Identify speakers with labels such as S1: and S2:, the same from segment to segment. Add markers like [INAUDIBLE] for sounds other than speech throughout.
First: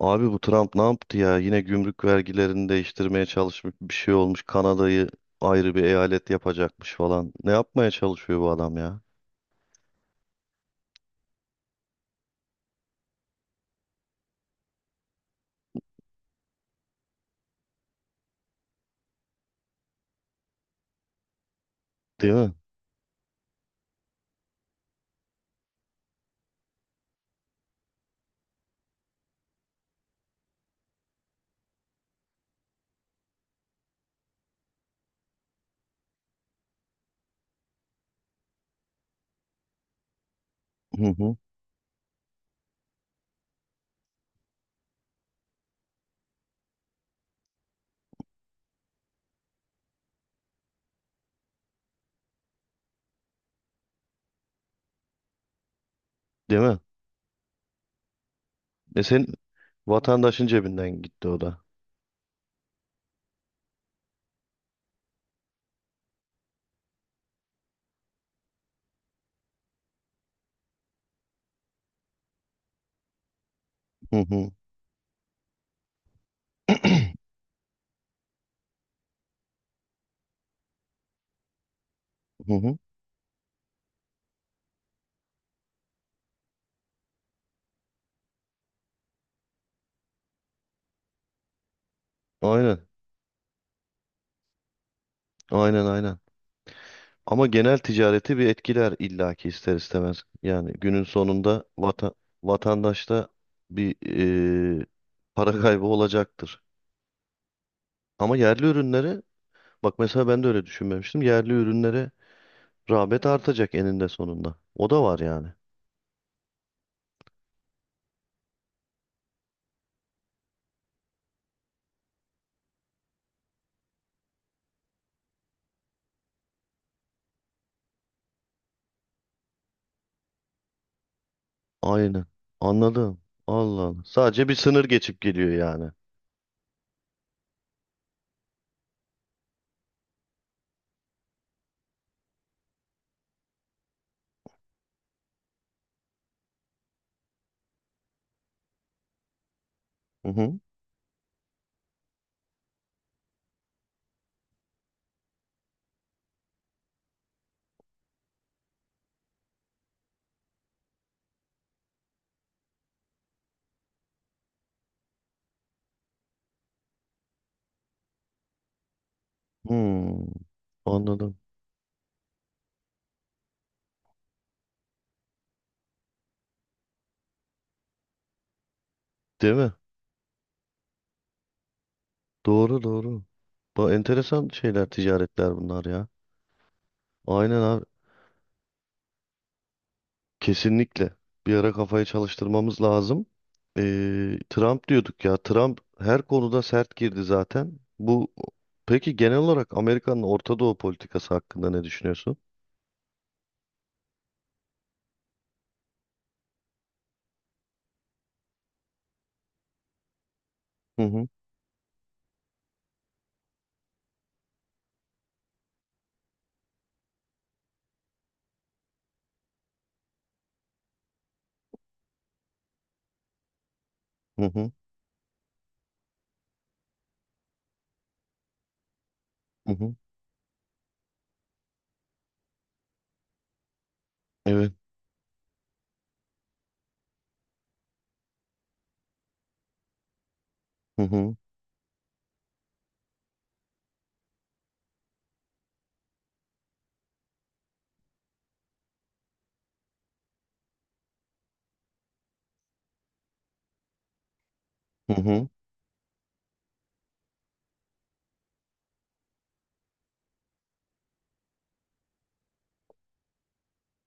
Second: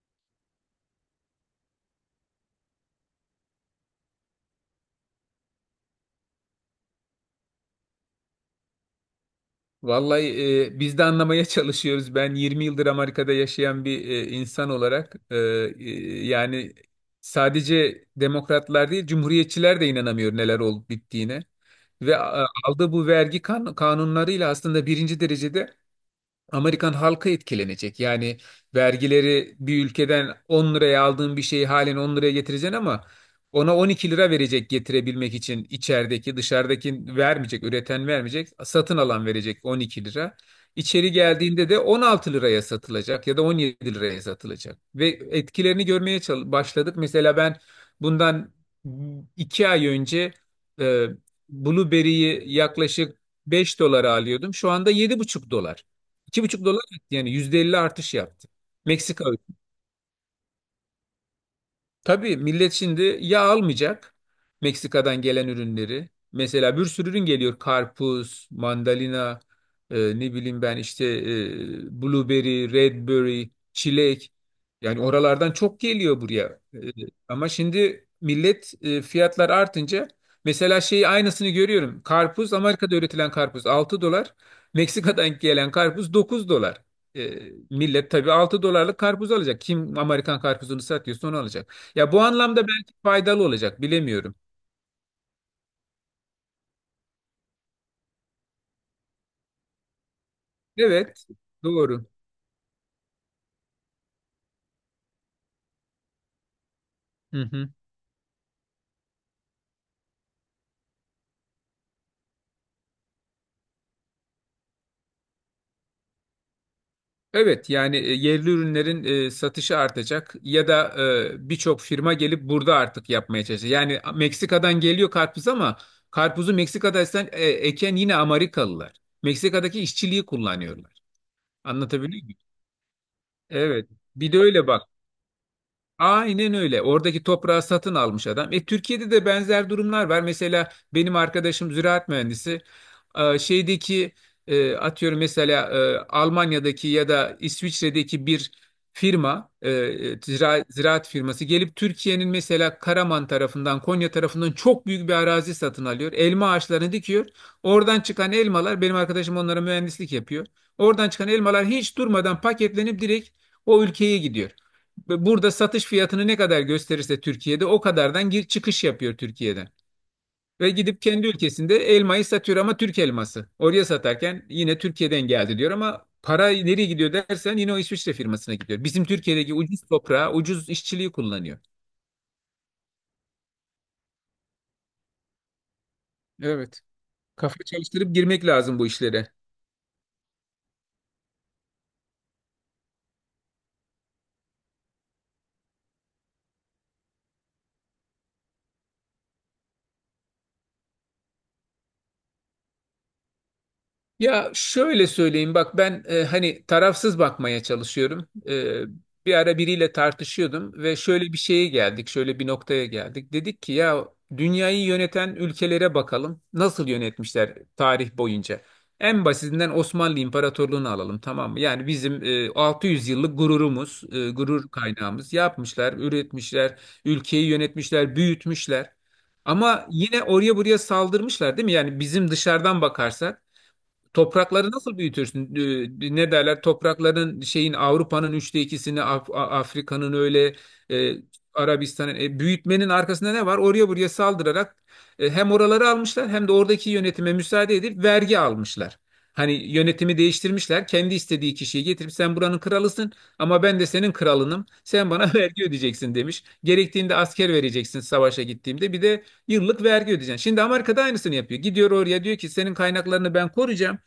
S1: Abi, bu Trump ne yaptı ya? Yine gümrük vergilerini değiştirmeye çalışmış, bir şey olmuş. Kanada'yı ayrı bir eyalet yapacakmış falan. Ne yapmaya çalışıyor bu adam ya?
S2: Vallahi biz de anlamaya [LAUGHS] çalışıyoruz. Ben 20 yıldır Amerika'da yaşayan bir insan olarak yani sadece demokratlar değil, cumhuriyetçiler de inanamıyor neler olup bittiğine. Ve
S1: Değil mi?
S2: aldığı bu vergi kanunlarıyla aslında birinci derecede Amerikan halkı etkilenecek. Yani vergileri bir ülkeden 10 liraya aldığın bir şeyi halen 10 liraya getireceksin ama ona 12 lira verecek getirebilmek için içerideki dışarıdaki vermeyecek, üreten vermeyecek, satın alan verecek 12 lira.
S1: Hı
S2: İçeri
S1: hı.
S2: geldiğinde de 16 liraya satılacak ya da 17 liraya satılacak. Ve etkilerini görmeye başladık. Mesela ben bundan 2 ay önce e, Blueberry'yi yaklaşık 5 dolara alıyordum. Şu anda 7,5 dolar, iki
S1: Değil
S2: buçuk
S1: mi?
S2: dolar etti yani %50 artış yaptı.
S1: E
S2: Meksika.
S1: sen vatandaşın cebinden gitti o da.
S2: Tabii millet şimdi yağ almayacak, Meksika'dan gelen ürünleri. Mesela bir sürü ürün geliyor. Karpuz, mandalina, ne bileyim ben işte blueberry, redberry,
S1: Hı
S2: çilek.
S1: hı.
S2: Yani oralardan çok geliyor buraya. Ama şimdi millet, fiyatlar artınca mesela şeyi aynısını görüyorum.
S1: Hı
S2: Karpuz,
S1: hı.
S2: Amerika'da üretilen karpuz 6 dolar. Meksika'dan gelen karpuz 9 dolar. E, Millet tabii 6 dolarlık karpuz alacak. Kim Amerikan karpuzunu satıyorsa onu alacak. Ya bu anlamda
S1: Aynen.
S2: belki faydalı olacak, bilemiyorum.
S1: Aynen aynen. Ama genel ticareti bir etkiler illaki ister istemez. Yani günün
S2: Evet,
S1: sonunda
S2: doğru.
S1: vatandaşta bir eee, para kaybı olacaktır.
S2: Hı hı.
S1: Ama yerli ürünleri. Bak, mesela ben de öyle düşünmemiştim. Yerli ürünlere rağbet artacak eninde sonunda. O da var yani.
S2: Evet, yani yerli ürünlerin satışı artacak ya da birçok firma gelip burada artık yapmaya çalışacak. Yani Meksika'dan geliyor karpuz ama karpuzu Meksika'da eken yine Amerikalılar. Meksika'daki işçiliği kullanıyorlar. Anlatabiliyor
S1: Aynen.
S2: muyum?
S1: Anladım. Allah
S2: Evet.
S1: Allah.
S2: Bir de
S1: Sadece bir
S2: öyle bak.
S1: sınır geçip geliyor yani.
S2: Aynen öyle. Oradaki toprağı satın almış adam. Türkiye'de de benzer durumlar var. Mesela benim arkadaşım ziraat mühendisi. Şeydeki atıyorum mesela Almanya'daki ya da İsviçre'deki bir firma,
S1: Hı hı.
S2: ziraat firması gelip Türkiye'nin mesela Karaman tarafından, Konya tarafından çok büyük bir arazi satın alıyor. Elma ağaçlarını dikiyor. Oradan çıkan elmalar, benim arkadaşım onlara mühendislik yapıyor. Oradan çıkan elmalar hiç durmadan paketlenip direkt o ülkeye gidiyor. Burada satış fiyatını ne kadar gösterirse Türkiye'de o kadardan gir çıkış yapıyor Türkiye'den.
S1: Hmm.
S2: Ve gidip kendi
S1: Anladım.
S2: ülkesinde elmayı satıyor ama Türk elması. Oraya satarken yine Türkiye'den geldi diyor ama para nereye gidiyor dersen yine o İsviçre firmasına gidiyor. Bizim Türkiye'deki
S1: Değil mi?
S2: ucuz toprağı, ucuz işçiliği kullanıyor.
S1: Doğru doğru. Bu enteresan şeyler, ticaretler bunlar ya.
S2: Evet. Kafa
S1: Aynen abi.
S2: çalıştırıp girmek lazım bu işlere.
S1: Kesinlikle. Bir ara kafayı çalıştırmamız lazım. Trump diyorduk ya. Trump her konuda sert girdi zaten. Bu peki genel olarak Amerika'nın Orta Doğu politikası hakkında ne düşünüyorsun?
S2: Ya şöyle söyleyeyim bak, ben hani tarafsız bakmaya çalışıyorum. Bir ara biriyle tartışıyordum ve
S1: Hı hı
S2: şöyle bir şeye geldik, şöyle bir noktaya geldik. Dedik ki ya dünyayı yöneten ülkelere bakalım nasıl yönetmişler tarih boyunca. En basitinden Osmanlı İmparatorluğunu alalım, tamam mı? Yani bizim 600 yıllık gururumuz,
S1: hı
S2: gurur
S1: hı
S2: kaynağımız, yapmışlar, üretmişler, ülkeyi yönetmişler, büyütmüşler.
S1: hı
S2: Ama
S1: hı.
S2: yine oraya buraya saldırmışlar değil mi? Yani bizim dışarıdan bakarsak, toprakları
S1: Evet.
S2: nasıl büyütürsün? Ne derler? Toprakların şeyin Avrupa'nın üçte ikisini, Afrika'nın öyle
S1: Hı
S2: e,
S1: hı
S2: Arabistan'ın, büyütmenin arkasında ne var? Oraya buraya saldırarak hem oraları almışlar hem de oradaki yönetime müsaade edip vergi almışlar. Hani yönetimi değiştirmişler. Kendi istediği kişiyi getirip sen buranın kralısın ama ben de senin kralınım. Sen
S1: hı
S2: bana [LAUGHS]
S1: hı.
S2: vergi ödeyeceksin demiş. Gerektiğinde asker vereceksin savaşa gittiğimde. Bir de yıllık vergi ödeyeceksin. Şimdi Amerika da aynısını yapıyor. Gidiyor oraya diyor ki senin kaynaklarını ben koruyacağım.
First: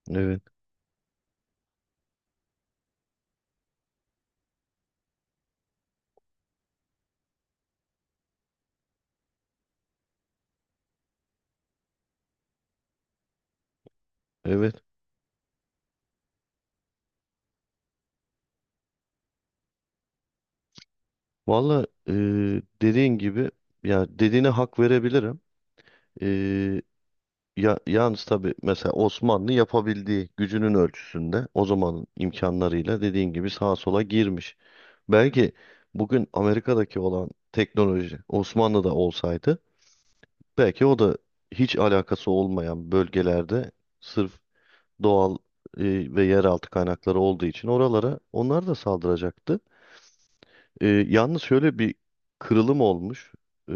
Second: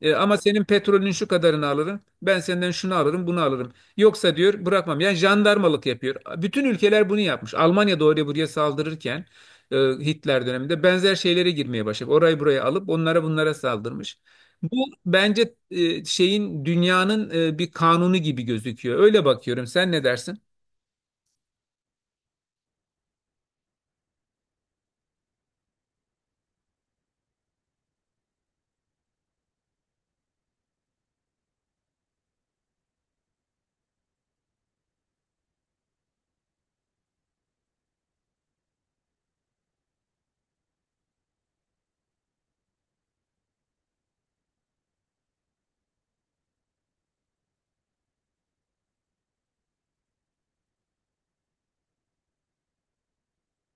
S2: Ama
S1: Evet.
S2: senin petrolün şu kadarını alırım. Ben senden şunu alırım, bunu alırım. Yoksa diyor bırakmam. Yani jandarmalık yapıyor. Bütün ülkeler bunu yapmış. Almanya da oraya buraya saldırırken Hitler döneminde benzer şeylere girmeye başladı. Orayı buraya alıp onlara bunlara saldırmış.
S1: Evet.
S2: Bu bence e, şeyin dünyanın bir kanunu gibi gözüküyor. Öyle bakıyorum. Sen ne dersin?
S1: Valla dediğin gibi, ya dediğine hak verebilirim. E, ya, yalnız tabii mesela Osmanlı yapabildiği gücünün ölçüsünde o zamanın imkanlarıyla dediğin gibi sağa sola girmiş. Belki bugün Amerika'daki olan teknoloji Osmanlı'da olsaydı, belki o da hiç alakası olmayan bölgelerde sırf doğal ve yeraltı kaynakları olduğu için oralara onlar da saldıracaktı. Yalnız şöyle bir kırılım olmuş e,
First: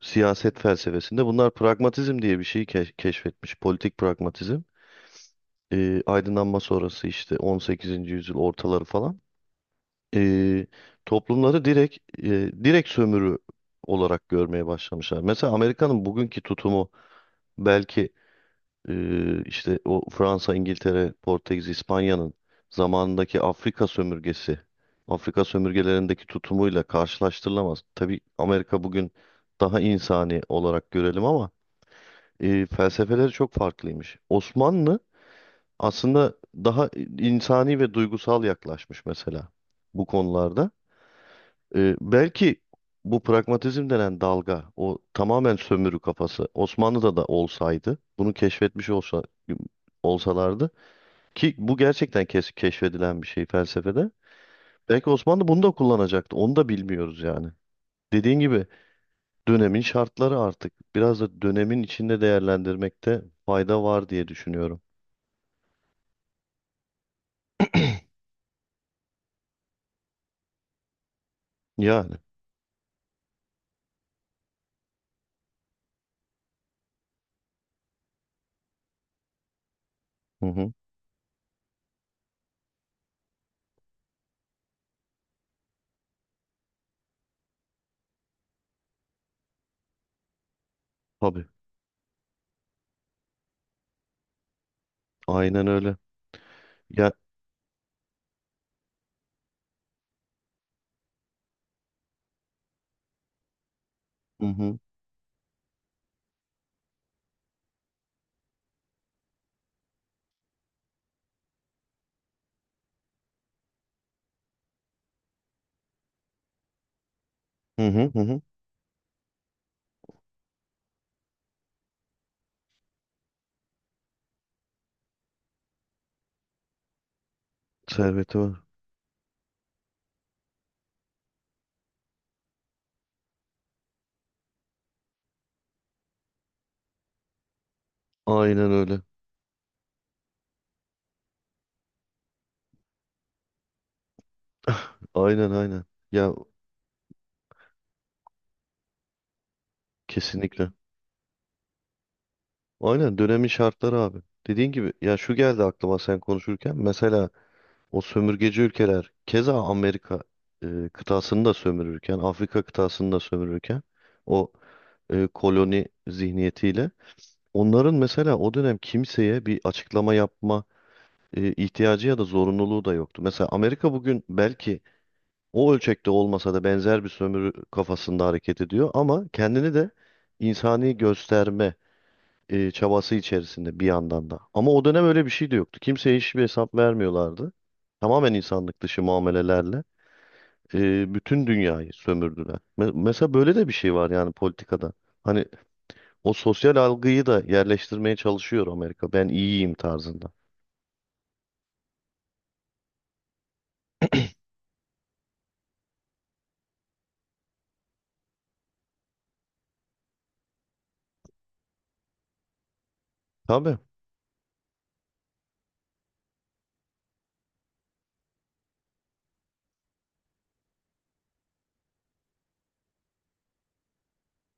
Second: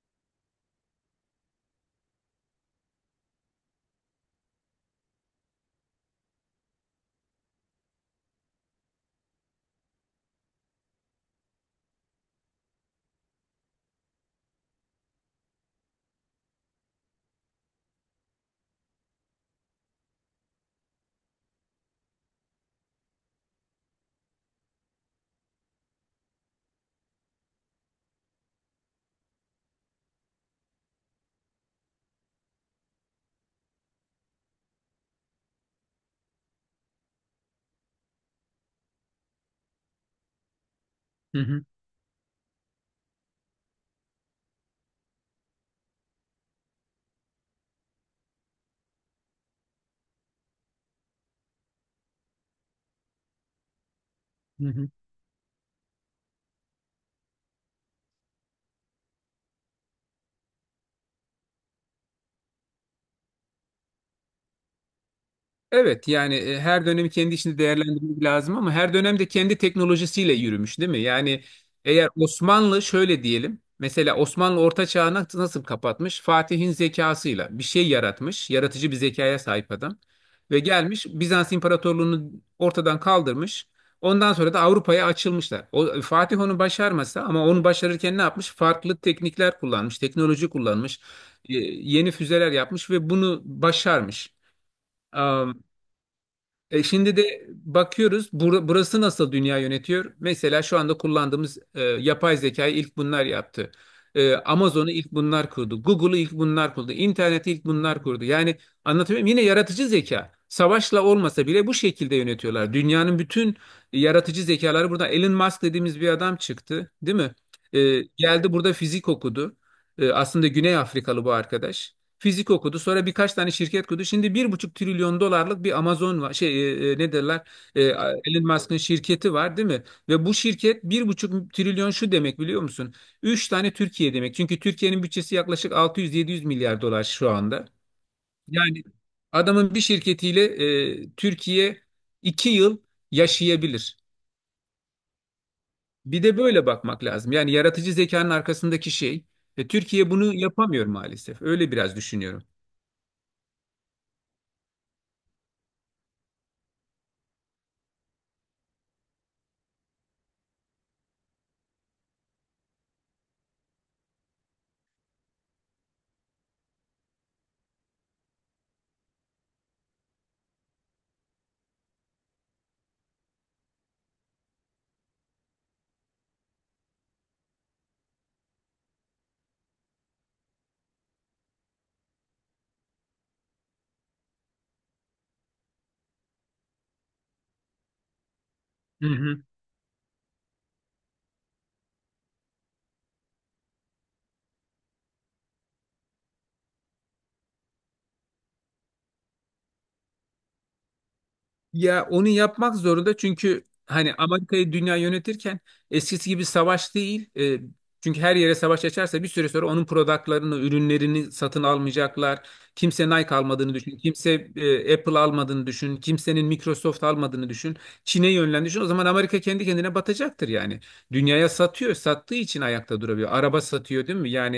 S1: siyaset felsefesinde. Bunlar pragmatizm diye bir şeyi keşfetmiş. Politik pragmatizm. Aydınlanma sonrası işte 18. yüzyıl ortaları falan. E, toplumları direkt direkt sömürü olarak görmeye başlamışlar. Mesela Amerika'nın bugünkü tutumu belki. İşte o Fransa, İngiltere, Portekiz, İspanya'nın zamanındaki Afrika sömürgesi, Afrika sömürgelerindeki tutumuyla karşılaştırılamaz. Tabii Amerika bugün daha insani olarak görelim ama felsefeleri çok farklıymış. Osmanlı aslında daha insani ve duygusal yaklaşmış mesela bu konularda.
S2: Hı hı.
S1: Belki bu pragmatizm denen dalga, o tamamen sömürü kafası Osmanlı'da da olsaydı, bunu keşfetmiş olsalardı, ki bu gerçekten keşfedilen bir şey felsefede.
S2: Hı hı.
S1: Belki Osmanlı bunu da kullanacaktı. Onu da bilmiyoruz yani. Dediğin gibi, dönemin şartları artık biraz da dönemin içinde değerlendirmekte fayda var diye düşünüyorum.
S2: Evet yani, her dönemi kendi içinde değerlendirmek lazım ama her dönemde kendi teknolojisiyle yürümüş değil mi? Yani eğer
S1: Yani.
S2: Osmanlı şöyle diyelim, mesela Osmanlı Orta Çağ'ı nasıl kapatmış? Fatih'in zekasıyla bir şey yaratmış, yaratıcı bir zekaya sahip adam
S1: Hı
S2: ve
S1: hı.
S2: gelmiş Bizans İmparatorluğunu ortadan kaldırmış. Ondan sonra da Avrupa'ya açılmışlar. O, Fatih onu başarmasa, ama onu başarırken ne yapmış? Farklı teknikler kullanmış, teknoloji kullanmış,
S1: Tabii.
S2: yeni füzeler yapmış ve bunu başarmış.
S1: Aynen öyle.
S2: E
S1: Ya
S2: şimdi de bakıyoruz, burası nasıl dünya yönetiyor? Mesela şu anda kullandığımız yapay zekayı ilk bunlar yaptı.
S1: hı hı.
S2: Amazon'u ilk bunlar kurdu. Google'u ilk bunlar kurdu. İnterneti ilk bunlar kurdu. Yani anlatıyorum yine yaratıcı zeka. Savaşla olmasa bile bu şekilde yönetiyorlar. Dünyanın bütün yaratıcı zekaları burada. Elon Musk dediğimiz bir adam çıktı, değil mi?
S1: Hı hı hı. Hı.
S2: Geldi burada fizik okudu. Aslında Güney Afrikalı bu arkadaş. Fizik okudu. Sonra birkaç tane şirket kurdu. Şimdi 1,5 trilyon dolarlık bir Amazon var. Şey, ne derler? E,
S1: Serveti
S2: Elon
S1: var.
S2: Musk'ın şirketi var değil mi? Ve bu şirket 1,5 trilyon, şu demek biliyor musun? Üç tane Türkiye demek. Çünkü Türkiye'nin bütçesi yaklaşık 600-700 milyar dolar şu anda.
S1: Aynen
S2: Yani
S1: öyle.
S2: adamın bir şirketiyle Türkiye 2 yıl yaşayabilir.
S1: Aynen aynen.
S2: Bir
S1: Ya,
S2: de böyle bakmak lazım. Yani yaratıcı zekanın arkasındaki şey. Türkiye bunu
S1: kesinlikle.
S2: yapamıyor maalesef. Öyle biraz düşünüyorum.
S1: Aynen dönemin şartları abi. Dediğin gibi, ya şu geldi aklıma sen konuşurken. Mesela o sömürgeci ülkeler keza Amerika kıtasını da sömürürken, Afrika kıtasını da sömürürken o koloni zihniyetiyle onların mesela o dönem kimseye bir açıklama yapma ihtiyacı ya da zorunluluğu da yoktu. Mesela Amerika bugün belki o ölçekte olmasa da benzer bir sömürü kafasında hareket ediyor, ama kendini de insani gösterme çabası içerisinde bir yandan da. Ama o dönem öyle bir şey de yoktu. Kimseye hiçbir hesap vermiyorlardı. Tamamen insanlık dışı
S2: Hı hı.
S1: muamelelerle bütün dünyayı sömürdüler. Mesela böyle de bir şey var yani politikada. Hani o sosyal algıyı da yerleştirmeye çalışıyor Amerika. Ben iyiyim tarzında.
S2: Ya onu yapmak zorunda, çünkü hani Amerika'yı dünya yönetirken eskisi gibi savaş değil. Çünkü her yere savaş açarsa bir süre sonra onun productlarını, ürünlerini satın almayacaklar. Kimse Nike almadığını
S1: Tabii,
S2: düşün. Kimse Apple almadığını düşün. Kimsenin Microsoft almadığını düşün. Çin'e yönlen düşün. O zaman Amerika kendi kendine batacaktır yani. Dünyaya satıyor. Sattığı için ayakta durabiliyor. Araba satıyor değil mi? Yani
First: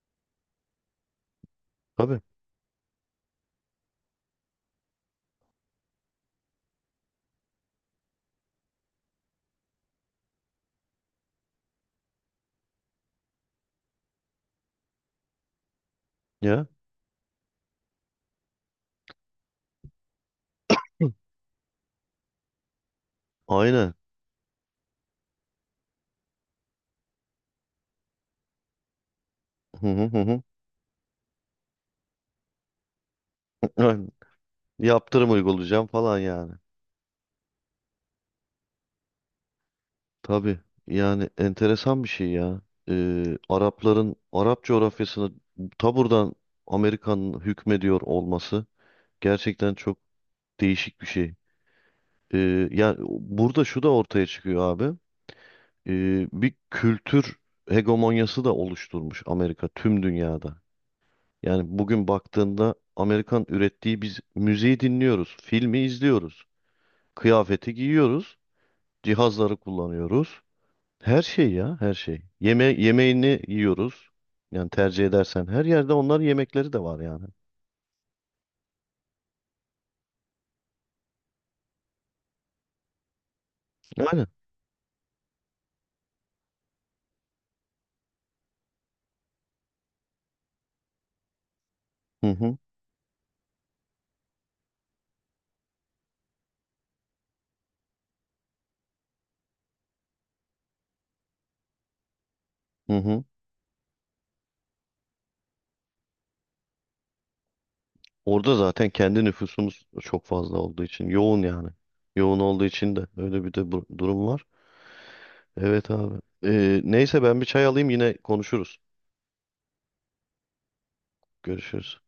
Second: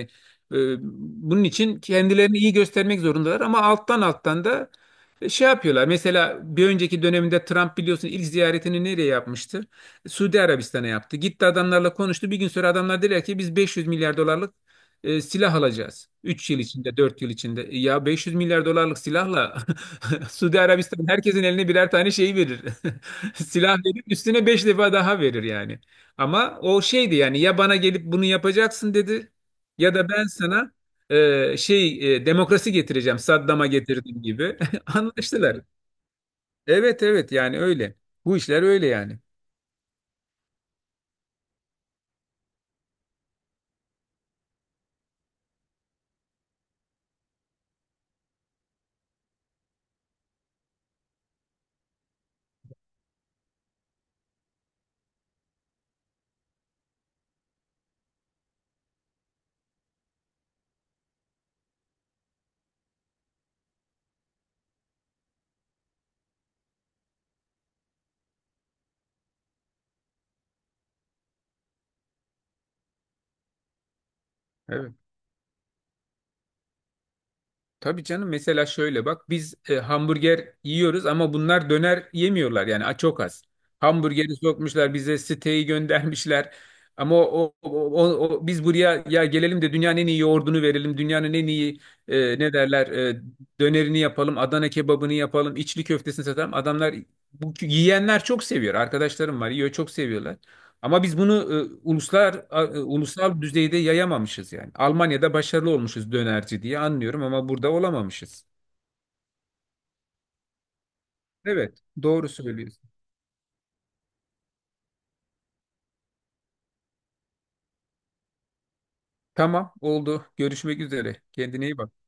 S2: e, bunun için
S1: tabii.
S2: kendilerini iyi göstermek zorundalar ama alttan alttan da şey yapıyorlar. Mesela bir önceki döneminde Trump, biliyorsun, ilk ziyaretini nereye yapmıştı? Suudi Arabistan'a yaptı. Gitti adamlarla konuştu. Bir gün sonra adamlar dediler ki biz 500 milyar dolarlık silah alacağız. Üç yıl
S1: Ya,
S2: içinde, 4 yıl içinde. Ya 500 milyar dolarlık silahla [LAUGHS] Suudi Arabistan herkesin eline birer tane şey verir. [LAUGHS] Silah
S1: aynen.
S2: verip üstüne 5 defa daha verir yani. Ama o şeydi yani, ya bana gelip bunu yapacaksın dedi
S1: Hı
S2: ya
S1: hı
S2: da
S1: hı
S2: ben
S1: hı.
S2: sana demokrasi getireceğim, Saddam'a
S1: [LAUGHS] Aynen.
S2: getirdiğim gibi. [LAUGHS] [LAUGHS]
S1: Yaptırım
S2: Anlaştılar.
S1: uygulayacağım falan yani.
S2: Evet evet, yani öyle. Bu işler öyle yani.
S1: Tabii, yani enteresan bir şey ya. Arapların Arap coğrafyasını ta buradan Amerika'nın hükmediyor olması gerçekten çok değişik bir şey. Yani burada şu da ortaya çıkıyor abi. Bir kültür hegemonyası da oluşturmuş Amerika tüm dünyada. Yani bugün baktığında Amerikan ürettiği biz müziği dinliyoruz, filmi izliyoruz, kıyafeti giyiyoruz, cihazları kullanıyoruz. Her şey ya, her şey. Yeme yemeğini yiyoruz. Yani
S2: Evet.
S1: tercih edersen her yerde onların yemekleri de var yani.
S2: Tabii canım, mesela şöyle bak, biz hamburger yiyoruz ama bunlar döner yemiyorlar yani, çok az.
S1: Aynen.
S2: Hamburgeri sokmuşlar bize, siteyi göndermişler. Ama o- biz buraya ya gelelim de dünyanın en iyi yoğurdunu verelim. Dünyanın en iyi
S1: Hı
S2: e, ne
S1: hı.
S2: derler e, dönerini yapalım. Adana kebabını yapalım. İçli köftesini satalım. Adamlar, bu yiyenler çok seviyor. Arkadaşlarım var, yiyor, çok seviyorlar. Ama biz bunu
S1: Hı hı.
S2: ulusal düzeyde yayamamışız yani. Almanya'da başarılı olmuşuz dönerci diye anlıyorum ama burada olamamışız.
S1: Orada zaten kendi nüfusumuz çok fazla olduğu için yoğun yani.
S2: Evet, doğru
S1: Yoğun olduğu
S2: söylüyorsun.
S1: için de öyle bir de bu- durum var. Evet abi. Neyse, ben bir çay alayım, yine konuşuruz.
S2: Tamam, oldu. Görüşmek üzere. Kendine iyi bak.
S1: Görüşürüz.